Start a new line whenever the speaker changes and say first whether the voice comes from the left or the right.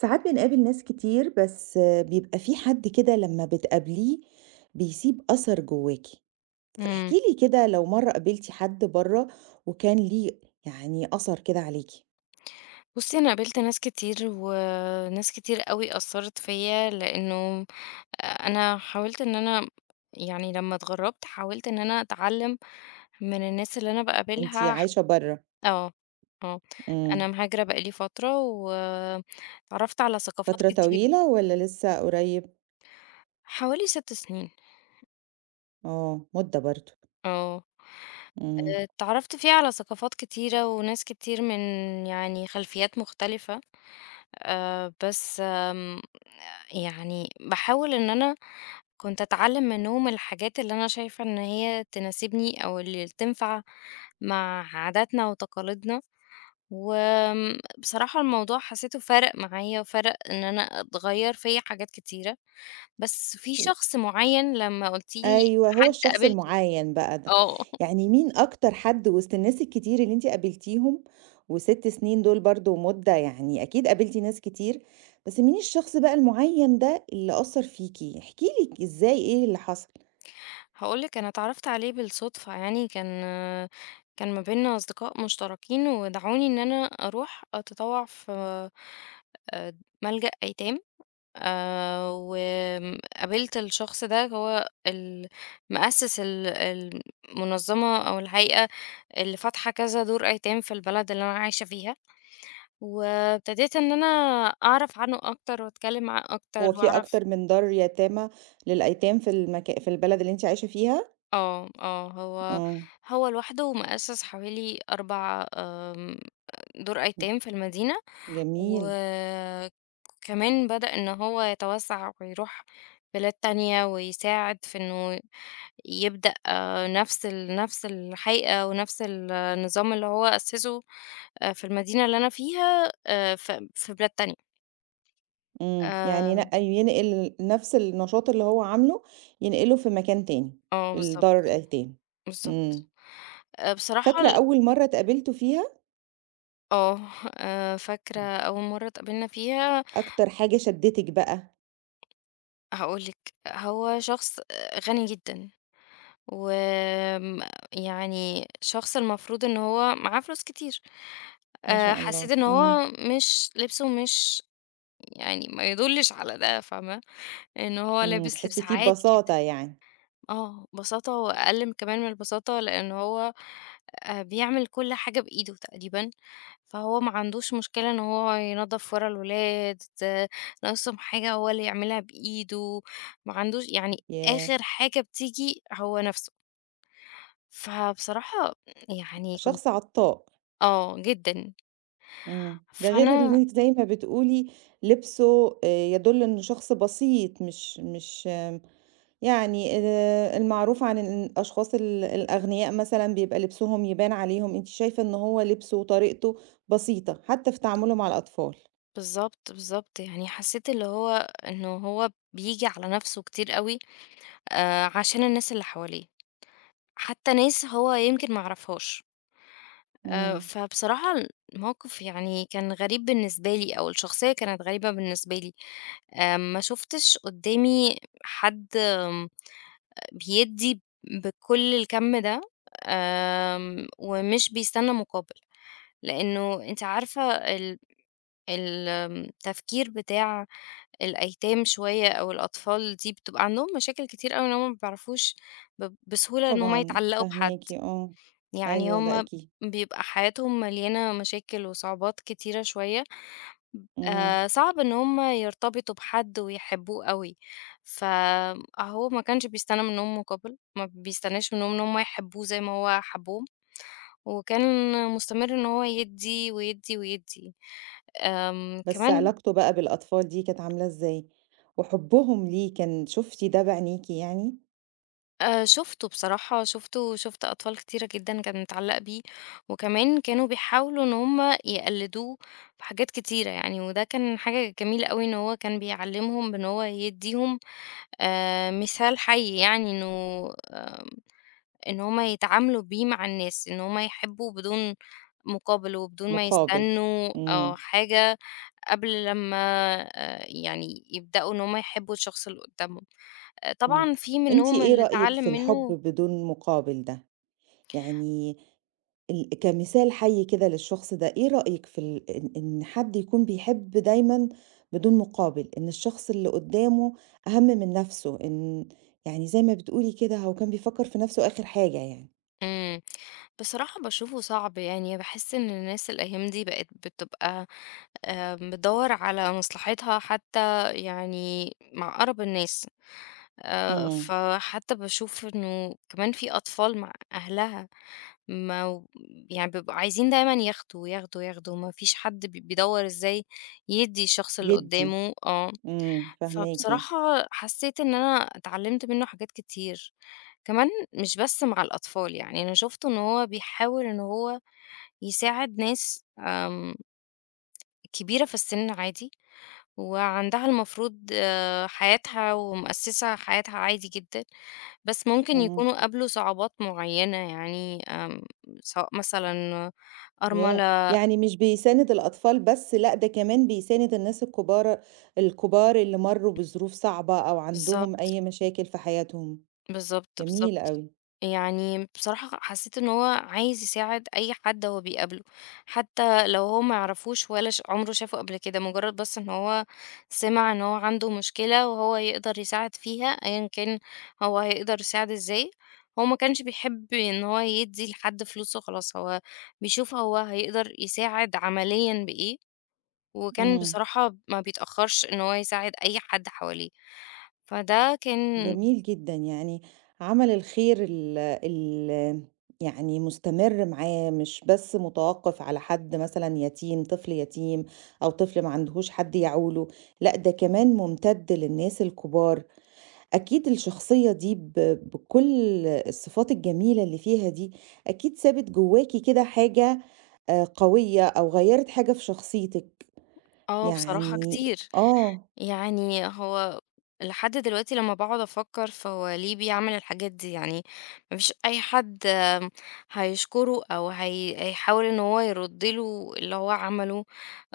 right: ساعات بنقابل ناس كتير، بس بيبقى في حد كده لما بتقابليه بيسيب أثر جواكي.
left: إمم.
right: فاحكي لي كده، لو مرة قابلتي حد بره وكان ليه يعني أثر كده عليكي.
left: بُصّي، أنا قابلت ناس كتير، وناس كتير أوي أثّرت فيّا، لإنه أنا حاولت إن أنا يعني لمّا اتغرّبت، حاولت إن أنا أتعلّم من الناس اللي أنا
right: انتي
left: باقابلها
right: عايشة بره؟
left: آه، آه. أنا
right: امم
left: مهاجرة بقى لي فترة، واتعرّفت على ثقافات
right: فترة
left: كتير.
right: طويلة ولا لسه قريب؟
left: حوالي 6 سنين.
right: اه، مدة برضو.
left: آه.
right: امم
left: اتعرّفت فيها على ثقافات كتيرة، وناس كتير من يعني خلفيّات مختلفة، بس آمم يعني باحاول إن أنا كنت أتعلم منهم الحاجات اللي أنا شايفة إن هي تناسبني أو اللي تنفع مع عاداتنا وتقاليدنا. وبصراحة الموضوع حسيته فرق معايا وفرق إن أنا أتغير فيا حاجات كتيرة. بس في شخص معين لما قلتيلي
right: أيوه، هو
left: حد
right: الشخص
left: قابلته.
right: المُعيّن بقى ده،
left: اه
right: يعني مين أكتر حد وسط الناس الكتير اللي أنتِ قابلتيهم، و6 سنين دول برضه مُدة، يعني أكيد قابلتِ ناس كتير، بس مين الشخص بقى المُعيّن ده اللي أثّر فيكِ؟ احكي لي إزاي، إيه اللي حصل؟
left: هقولك أنا اتعرفت عليه بالصدفة، يعني كان ما بيننا أصدقاء مشتركين ودعوني إن أنا أروح أتطوع في آه، ملجأ أيتام. وآمم قابلت الشخص ده، هو مأسِّس المنظمة أو الهيئة اللي فاتحة كذا دور أيتام في البلد اللي أنا عايشة فيها، وابتديت إن أنا أعرف عنه أكتر وأتكلّم معاه أكتر
right: هو في
left: وأعرف.
right: أكتر من دار يتامى للأيتام في في البلد اللي أنتِ عايشة فيها؟
left: آه، آه. هو
right: آه،
left: هو لوحده مأسِّس حوالي 4 دور أيتام في المدينة.
right: جميل،
left: وكمان بدأ إن هو يتوسّع ويروح بلاد تانية ويساعد في إنه يبدأ آه، نفس الحقيقة ونفس النظام اللي هو أسسه في المدينة اللي أنا فيها ف في بلاد تانية.
right: إمم، يعني
left: آآ
right: ينقل نفْس النشاط اللي هو عامله، ينقله في مكان تاني،
left: آه،
right: لدار
left: بالضبط،
right: الأيتام،
left: بالضبط.
right: إمم.
left: بصراحة
right: فاكرة أول مرّة اتقابلتوا فيها،
left: آه. فاكرة
right: إمم.
left: أول مرّة اتقابلنا فيها.
right: أكتر حاجة شدّتِك بقى؟
left: هاقول لِك، هو شخص آه، غني جدًا، وآمم يعني شخص المفروض إن هو معاه فلوس كتير.
right: ما شاء الله،
left: حسيت إن
right: إمم،
left: هو مش لبسه مش يعني ما يدُلِّش على ده، فاهمة؟ إن هو
right: إمم،
left: لابس لبس
right: تحسّي فيه
left: عادي جدًا.
right: ببساطة يعني،
left: آه، بساطة وأقل كمان من البساطة، لإن هو بيعمل كل حاجة بإيده تقريبًا، فهو ما عندوش مشكلة إن هو ينضّف ورا الولاد، آه، ناقصهم حاجة هو اللي يعملها بإيده. ما عندوش يعني
right: ياه!
left: آخر حاجة بتيجي هو نَفْسه. فبصراحة يعني كنت
right: شخص عطاء،
left: آه، جدًا.
right: إمم، ده غير
left: فأنا
right: اللي أنتِ زي ما بتقولي لبسه يدُل إنه شخص بسيط مش مش يعني المعروف عن الأشخاص الأغنياء مثلًا بيبقى لبسهم يبان عليهم، أنتِ شايفة إن هو لبسه وطريقته بسيطة، حتى في تعامله مع الأطفال،
left: بالضبط، بالضبط، يعني حسّيت اللي هو إنه هو بييجي على نَفْسه كتير أوي، عشان الناس اللي حواليه. حتى ناس هو يمكن ما يعرفهاش.
right: إمم،
left: فبصراحة الموقف يعني كان غريب بالنسبة لي أو الشخصية كانت غريبة بالنسبة لي. ما شُفتش قدّامي حد بيدّي بكل الكَم ده، ومش بيستنى مقابل، لإنه أنتِ عارفة ال ال آمم، التفكير بتاع الأيتام شوية أو الأطفال دي بتبقى عندهم مشاكل كتير أوي إن هُم ما بيعرفوش بسهولة إن هُم
right: طبعًا
left: يتعلّقوا بحد.
right: فاهماكِ، آه،
left: يعني
right: أيوه ده
left: هم
right: أكيد.
left: بيبقى حياتهم مليانة مشاكل وصعوبات كتيرة شوية،
right: إمم،
left: آه، صعب ان هم يرتبطوا بحد ويحبوه قوي. فهو ما كانش بيستنى منهم مقابل، ما بيستناش منهم ان هم يحبوه زي ما هو حبوه. وكان مستمر ان هو يدي ويدي ويدي. أم،
right: بس
left: كمان
right: علاقته بقى بالأطفال دي كانت عاملة إزاي؟ وحُبّهم ليه كان شُفتِ ده بعينيكِ يعني؟
left: شُفته بصراحة، شُفت أطفال كتيرة جدًا كانت متعلّقة بيه، وكمان كانوا بيحاولوا إن هُم يقلّدوه في حاجات كتيرة يعني، وده كان حاجة جميلة أوي إن هو كان بيعلّمهم بإن هو يدّيهم مثال حَي، يعني إنه إن هُم يتعاملوا بيه مع الناس، إن هُم يحبّوا بدون مقابل وبدون ما
right: مقابل،
left: يستنّوا آه،
right: إمم،
left: حاجة قبل لمّا يعني يبدأوا إن هُم يحبّوا الشخص اللي قُدّامهم.
right: إمم،
left: طبعًا في
right: أنتِ
left: منهم
right: إيه
left: اللي
right: رأيِك
left: اتعلّم
right: في الحُب
left: منّه.
right: بدون مقابل ده؟ يعني كمثال حَي كده للشخص ده، إيه رأيك في ال إن إن حد يكون بيحب دايمًا بدون مقابل، إن الشخص اللي قدّامه أهم من نَفْسه، يعني زي ما بتقولي كده هو كان بيفكّر في نَفْسه آخِر حاجة يعني،
left: امم، بصراحة باشوفه صعب، يعني باحس إن الناس الأيام دي بقت بتبقى بتدوّر على مصلحتها حتى يعني مع أقرب الناس.
right: إمم،
left: فحتى باشوف إنه كمان في أطفال مع أهلها ما و يعني بيبقوا عايزين دايمًا ياخدوا، ياخدوا، ياخدوا. ما فيش حد بيدوّر إزاي يدّي الشخص اللي
right: يدّي،
left: قدّامه. آه.
right: إمم، فاهماكِ،
left: فبصراحة حسيت إن أنا اتعلمت منه حاجات كتير، كمان مش بس مع الأطفال، يعني أنا شُفته إن هو بيحاول إن هو يساعد ناس كبيرة في السِن عادي، وعندها المفروض آه، حياتها ومأسسة حياتها عادي جدًا، بس ممكن
right: إمم.
left: يكونوا قابلوا صعوبات معيّنة، يعني سواء مثلًا
right: ياه!
left: أرملة.
right: يعني مش بيساند الأطفال بس، لأ ده كمان بيساند الناس الكبار، اللي مرّوا بظروف صعبة أو عندهم
left: بالضبط.
right: أي مشاكل في حياتهم،
left: بالضبط،
right: جميل
left: بالضبط.
right: أوي،
left: يعني بصراحة حسّيت إن هو عايز يساعد أي حد هو بيقابله، حتى لو هو ما يعرفوش ولا عمره شافه قبل كده، مجرّد بس إن هو سمع إن هو عنده مشكلة وهو يقدر يساعد فيها، أيًا كان هو هيقدر يساعد إزاي. هو ما كانش بيحب إن هو يدّي لحد فلوس وخلاص، هو بيشوف هو هيقدر يساعد عمليًا بإيه. وكان
right: إمم،
left: بصراحة ما بيتأخّرش إن هو يساعد أي حد حواليه. فده كان
right: جميل جدًا، يعني عمل الخير ال ال يعني مستمر معاه، مش بس متوقف على حد مثلًا يتيم، طفل يتيم أو طفل ما عندهوش حد يعوله، لأ ده كمان ممتد للناس الكبار، أكيد الشخصية دي بكل الصفات الجميلة اللي فيها دي، أكيد سابت جواكِ كده حاجة قوية أو غيّرت حاجة في شخصيتِك،
left: آه، بصراحة
right: يعني
left: كتير.
right: آه،
left: يعني هو لحد دلوقتي لما باقعد أفكّر فهو ليه بيعمل الحاجات دي، يعني ما فيش أي حد هيشكره أو هيحاول إن هو يرُد له اللي هو عمله.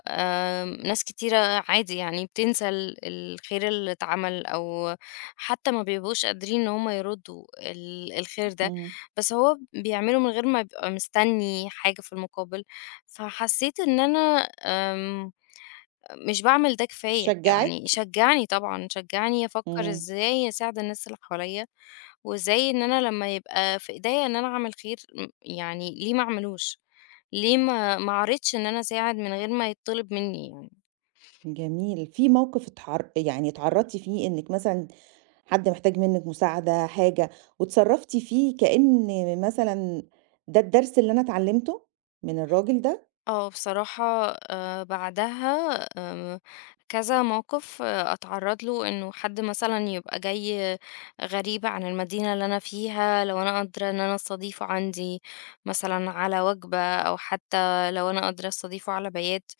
left: ناس كتيرة عادي يعني بتنسى الخير اللي اتعمل، أو حتى ما بيبقوش قادرين إن هم يردّوا الخير ده.
right: إمم،
left: بس هو بيعمله من غير ما يبقى مستني حاجة في المقابل. فحسّيت إن أنا آمم مش باعمل ده كفاية، يعني
right: شجّعِك؟
left: شجّعني طبعًا، شجّعني أفكّر
right: إمم،
left: إزاي أساعد الناس اللي حواليّا. وإزاي إن أنا لمّا يبقى في إيديّا إن أنا أعمل خير يعني ليه ما أعملوش؟ ليه ما أعرِضش إن أنا أساعد من غير ما يتطلب منّي، يعني؟
right: جميل، في موقف يعني اتعرّضتِ فيه إنِّك مثلًا حد محتاج منِّك مساعدة، حاجة، واتصرّفتِ فيه كإن مثلًا ده الدرس اللي أنا اتعلّمته من الراجل ده؟
left: آه بصراحة، بعدها كذا موقف آه، أتعرّض له، إنه حد مثلًا يبقى جاي غريب عن المدينة اللي أنا فيها، لو أنا قادرة إن أنا أستضيفه عندي مثلًا على وجبة أو حتى لو أنا قادرة أستضيفه على بيات.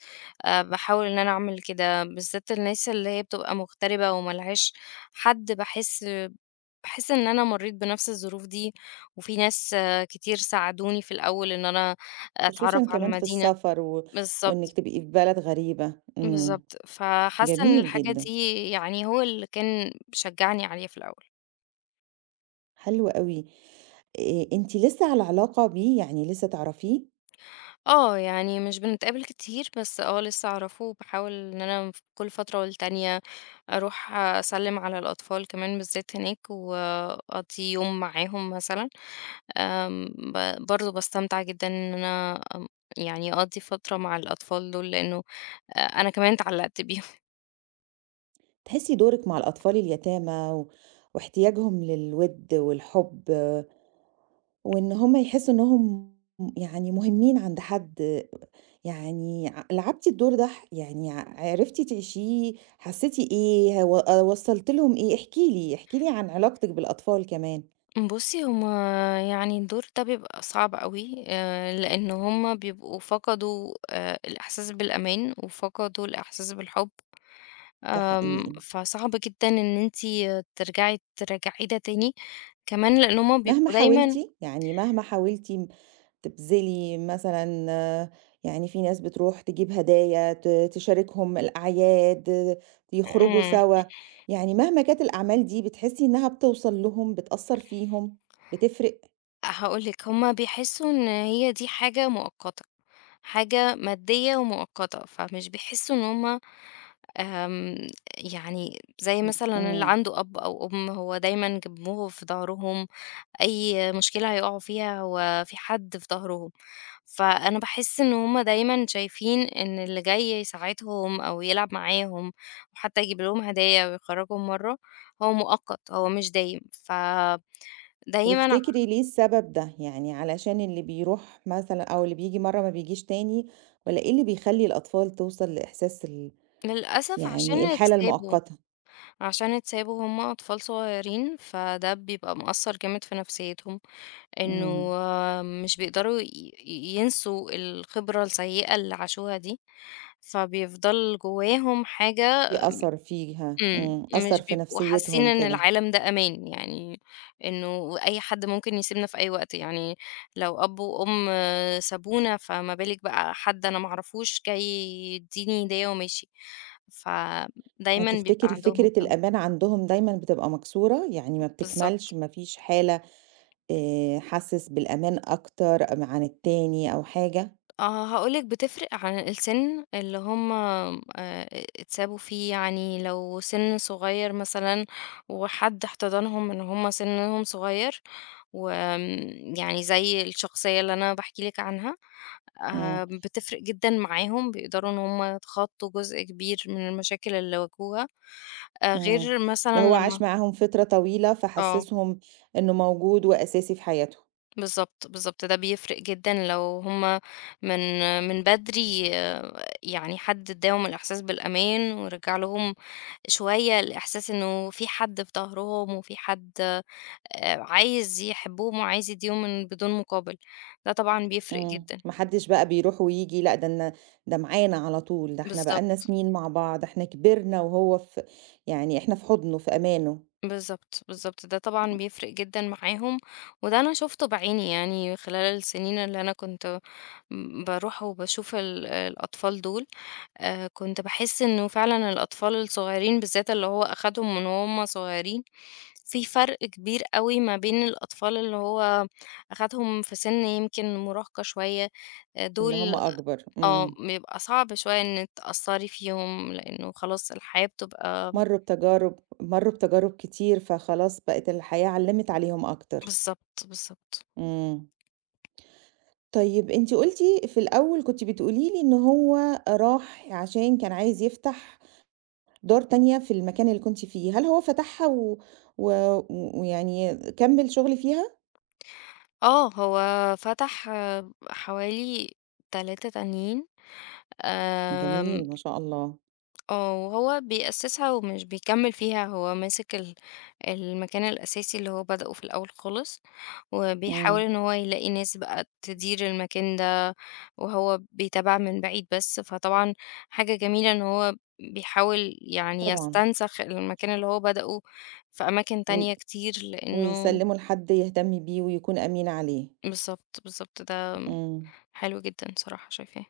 left: باحاول إن أنا أعمل كده، بالذات الناس اللي هي بتبقى مغتربة وما لهاش حد. باحس إن أنا مرّيت بنفس الظروف دي، وفي ناس آه، كتير ساعدوني في الأول إن أنا أتعرّف
right: خصوصًا
left: على
right: كمان في
left: المدينة.
right: السفر، وإنِّك
left: بالضبط،
right: تبقي في بلد غريبة، إمم.
left: بالضبط. فحاسة إن
right: جميل
left: الحاجة
right: جدًا،
left: دي يعني هو اللي كان شجّعني عليه في الأول.
right: حلو أوي. أنتِ لسه على علاقة بيه، يعني لسه تعرفيه؟
left: آه، يعني مش بنتقابل كتير، بس آه، لسه أعرفه وباحاول إن أنا كل فترة والتانية أروح أسلِّم على الأطفال كمان بالذات هناك وأقضّي يوم معاهم مثلًا. آمم ب برضه باستمتع جدًا إن أنا يعني أقضّي فترة مع الأطفال دول، لإنه أنا كمان اتعلّقت بيهم.
right: تحسي دورِك مع الأطفال اليتامى واحتياجهم للوِد والحُب، وإن هم يحسّوا إنهم يعني مهمين عند حد، يعني لعبتِ الدور ده، يعني عرفتِ تعيشيه، حسّيتِ إيه، وصّلتِ لهم إيه؟ احكي لي، احكي لي عن علاقتِك بالأطفال كمان،
left: بُصّي، هُم يعني الدور ده بيبقى صعب أوي، لإن هُم بيبقوا فقدوا الإحساس بالأمان، وفقدوا الإحساس بالحُب.
right: ده حقيقي.
left: فصعب جدًا إن أنتِ تراجعيه ده تاني، كمان لإن هُم
right: مهما
left: بيبقوا
right: حاولتِ،
left: دايمًا.
right: يعني مهما حاولتِ تبذلي مثلًا آه، يعني في ناس بتروح تجيب هدايا، تشاركهم الأعياد، آه، يخرجوا
left: إمم.
right: سوا، يعني مهما كانت الأعمال دي بتحسي إنها بتوصل لهم، بتأثّر فيهم، بتفرق؟
left: هاقول لِك هُم بيحسّوا إن هي دي حاجة مؤقتة، حاجة مادية ومؤقتة، فمش بيحسّوا إن هُم آمم يعني زي مثلًا اللي
right: إمم.
left: عنده أب أو أم هو دايمًا جنبهم في ضهرهم. أي مشكلة هيقعوا فيها هو في حد في ضهرهم. فأنا باحس إن هُم دايمًا شايفين إن اللي جاي يساعدهم أو يلعب معاهم وحتى يجيب لهم هدايا ويخرّجهم برّه هو مؤقت، هو مش دايم. فدايمًا ع
right: وتفتكري ليه السبب ده؟ يعني علشان اللي بيروح مثلًا أو اللي بييجي مرّة ما بيجيش تاني، والّا إيه اللي بيخلّي الأطفال توصل لإحساس
left: للأسف
right: يعني
left: عشان
right: الحالة
left: اتسابوا.
right: المؤقتة؟
left: عشان اتسابوا هُم أطفال صغيرين، فده بيبقى مأثّر جامد في نفسيتهم. إنه
right: إمم.
left: مش بيقدروا ينسوا الخبرة السيئة اللي عاشوها دي، فبيفضل جواهم حاجة.
right: في أثر فيها،
left: إمم.
right: إمم، أثّر
left: مش
right: في
left: بيبقوا حاسين
right: نفسيتهم
left: إن
right: كده.
left: العالم ده أمان، يعني إنه أي حد ممكن يسيبنا في أي وقت. يعني لو أب وأم سابونا، فما بالِك بقى حد أنا ما أعرفوش جاي يدّيني هدية وماشي. فدايمًا بيبقى
right: هتفتكري
left: عندهم
right: فكرة
left: الجو.
right: الأمان عندهم دايمًا بتبقى مكسورة، يعني ما بتكملش،
left: بالضبط.
right: ما فيش حالة حاسس بالأمان أكتر عن التاني أو حاجة؟
left: آه، هاقول لِك بتفرق عن السِن اللي هُم اتسابوا فيه، يعني لو سِن صغير مثلًا وحد احتضنهم إن هُم سِنهم صغير، وآمم يعني زي الشخصية اللي أنا باحكي لِك عنها،
right: إمم،
left: بتفرق جدًا معاهم، بيقدروا إن هُم يتخطّوا جزء كبير من المشاكل اللي واجهوها.
right: إمم،
left: غير
right: اللي
left: مثلًا
right: هو عاش
left: لمّا
right: معاهم فترة طويلة
left: آه،
right: فحسسهم إنه موجود وأساسي في حياتهم،
left: بالضبط، بالضبط. ده بيفرق جدًا لو هُم من من بدري، يعني حد اداهم الإحساس بالأمان ورجّع لهم شوية الإحساس إنه في حد في ضهرهم وفي حد عايز يحبّهم وعايز يدّيهم من بدون مقابل. ده طبعًا بيفرق
right: إمم،
left: جدًا.
right: ما حدش بقى بيروح وييجي، لأ ده معانا على طول، ده إحنا بقى لنا
left: بالضبط،
right: سنين مع بعض، إحنا كبرنا وهو في يعني إحنا في حضنه، في أمانه.
left: بالضبط، بالضبط، ده طبعًا
right: إمم.
left: بيفرق جدًا معاهم. وده أنا شُفته بعيني يعني خلال السنين اللي أنا كنت باروح وباشوف الأطفال دول. كنت باحس إنه فعلًا الأطفال الصغيرين بالذات اللي هو أخدهم من وهم صغيرين، في فرق كبير أوي ما بين الأطفال اللي هو أخدهم في سِن يمكن مراهقة شوية.
right: اللي هم
left: دول
right: أكبر،
left: آه،
right: إمم.
left: بيبقى صعب شوية إن تأثّري فيهم، لإنه خلاص الحياة بتبقى
right: مرّوا بتجارب كتير، فخلاص بقت الحياة علّمت عليهم أكتر.
left: بالضبط، بالضبط.
right: إمم. طيب أنتِ قُلتِ في الأول كنتِ بتقولي لي إن هو راح عشان كان عايز يفتح دار تانية في المكان اللي كنتِ فيه، هل هو فتحها و و ويعني كمّل شغل فيها؟
left: آه، هو فتح آه، حوالي 3 تانيين. آمم
right: جميل ما شاء الله،
left: آه، وهو بيأسسها ومش بيكمّل فيها. هو ماسك المكان الأساسي اللي هو بدأه في الأول خالص، وبيحاول
right: إمم،
left: إن هو يلاقي ناس بقى تدير المكان ده. وهو بيتابع من بعيد بس. فطبعًا حاجة جميلة إن هو بيحاول يعني
right: طبعًا،
left: يستنسخ المكان اللي هو بدأه في أماكن
right: و
left: تانية كتير، لإنه
right: ويسلّمه لحد يهتم بيه ويكون أمين عليه،
left: بالضبط، بالضبط. ده
right: إمم،
left: حلو جدًا صراحة شايفاه.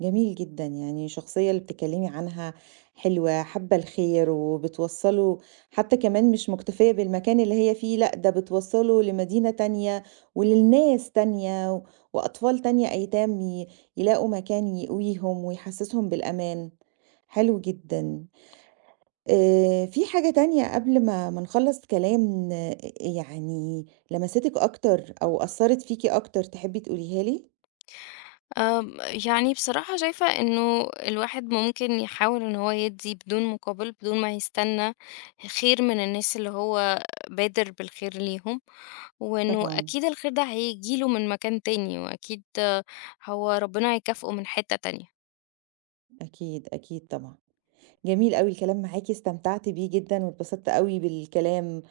right: جميل جدًا، يعني الشخصية اللي بتتكلمي عنها حلوة، حابة الخير وبتوصّله حتى كمان مش مكتفية بالمكان اللي هي فيه، لأ ده بتوصّله لمدينة تانية وللناس تانية، وأطفال تانية أيتام يلاقوا مكان يأويهم ويحسّسهم بالأمان. حلو جدًا. في حاجة تانية قبل ما نخلّص كلام، يعني لمستِك أكتر أو أثّرت فيكِ أكتر تحبّي تقوليها لي؟
left: آمم، يعني بصراحة شايفة إنه الواحد ممكن يحاول إن هو يدّي بدون مقابل، بدون ما يستنى خير من الناس اللي هو بادر بالخير ليهم. وإنه
right: طبعًا،
left: أكيد الخير ده هييجي له من مكان تاني، وأكيد آه، هو ربنا هيكافئه من حتّة تانية.
right: أكيد، أكيد طبعًا. جميل أوي الكلام معاكِ، استمتعت بيه جدًا واتبسطت أوي بالكلام،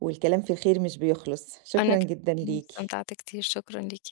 right: والكلام في الخير مش بيخلص.
left: أنا
right: شكرًا جدًا
left: كمان
right: ليكِ.
left: استمتعت كتير، شكرًا ليكِ.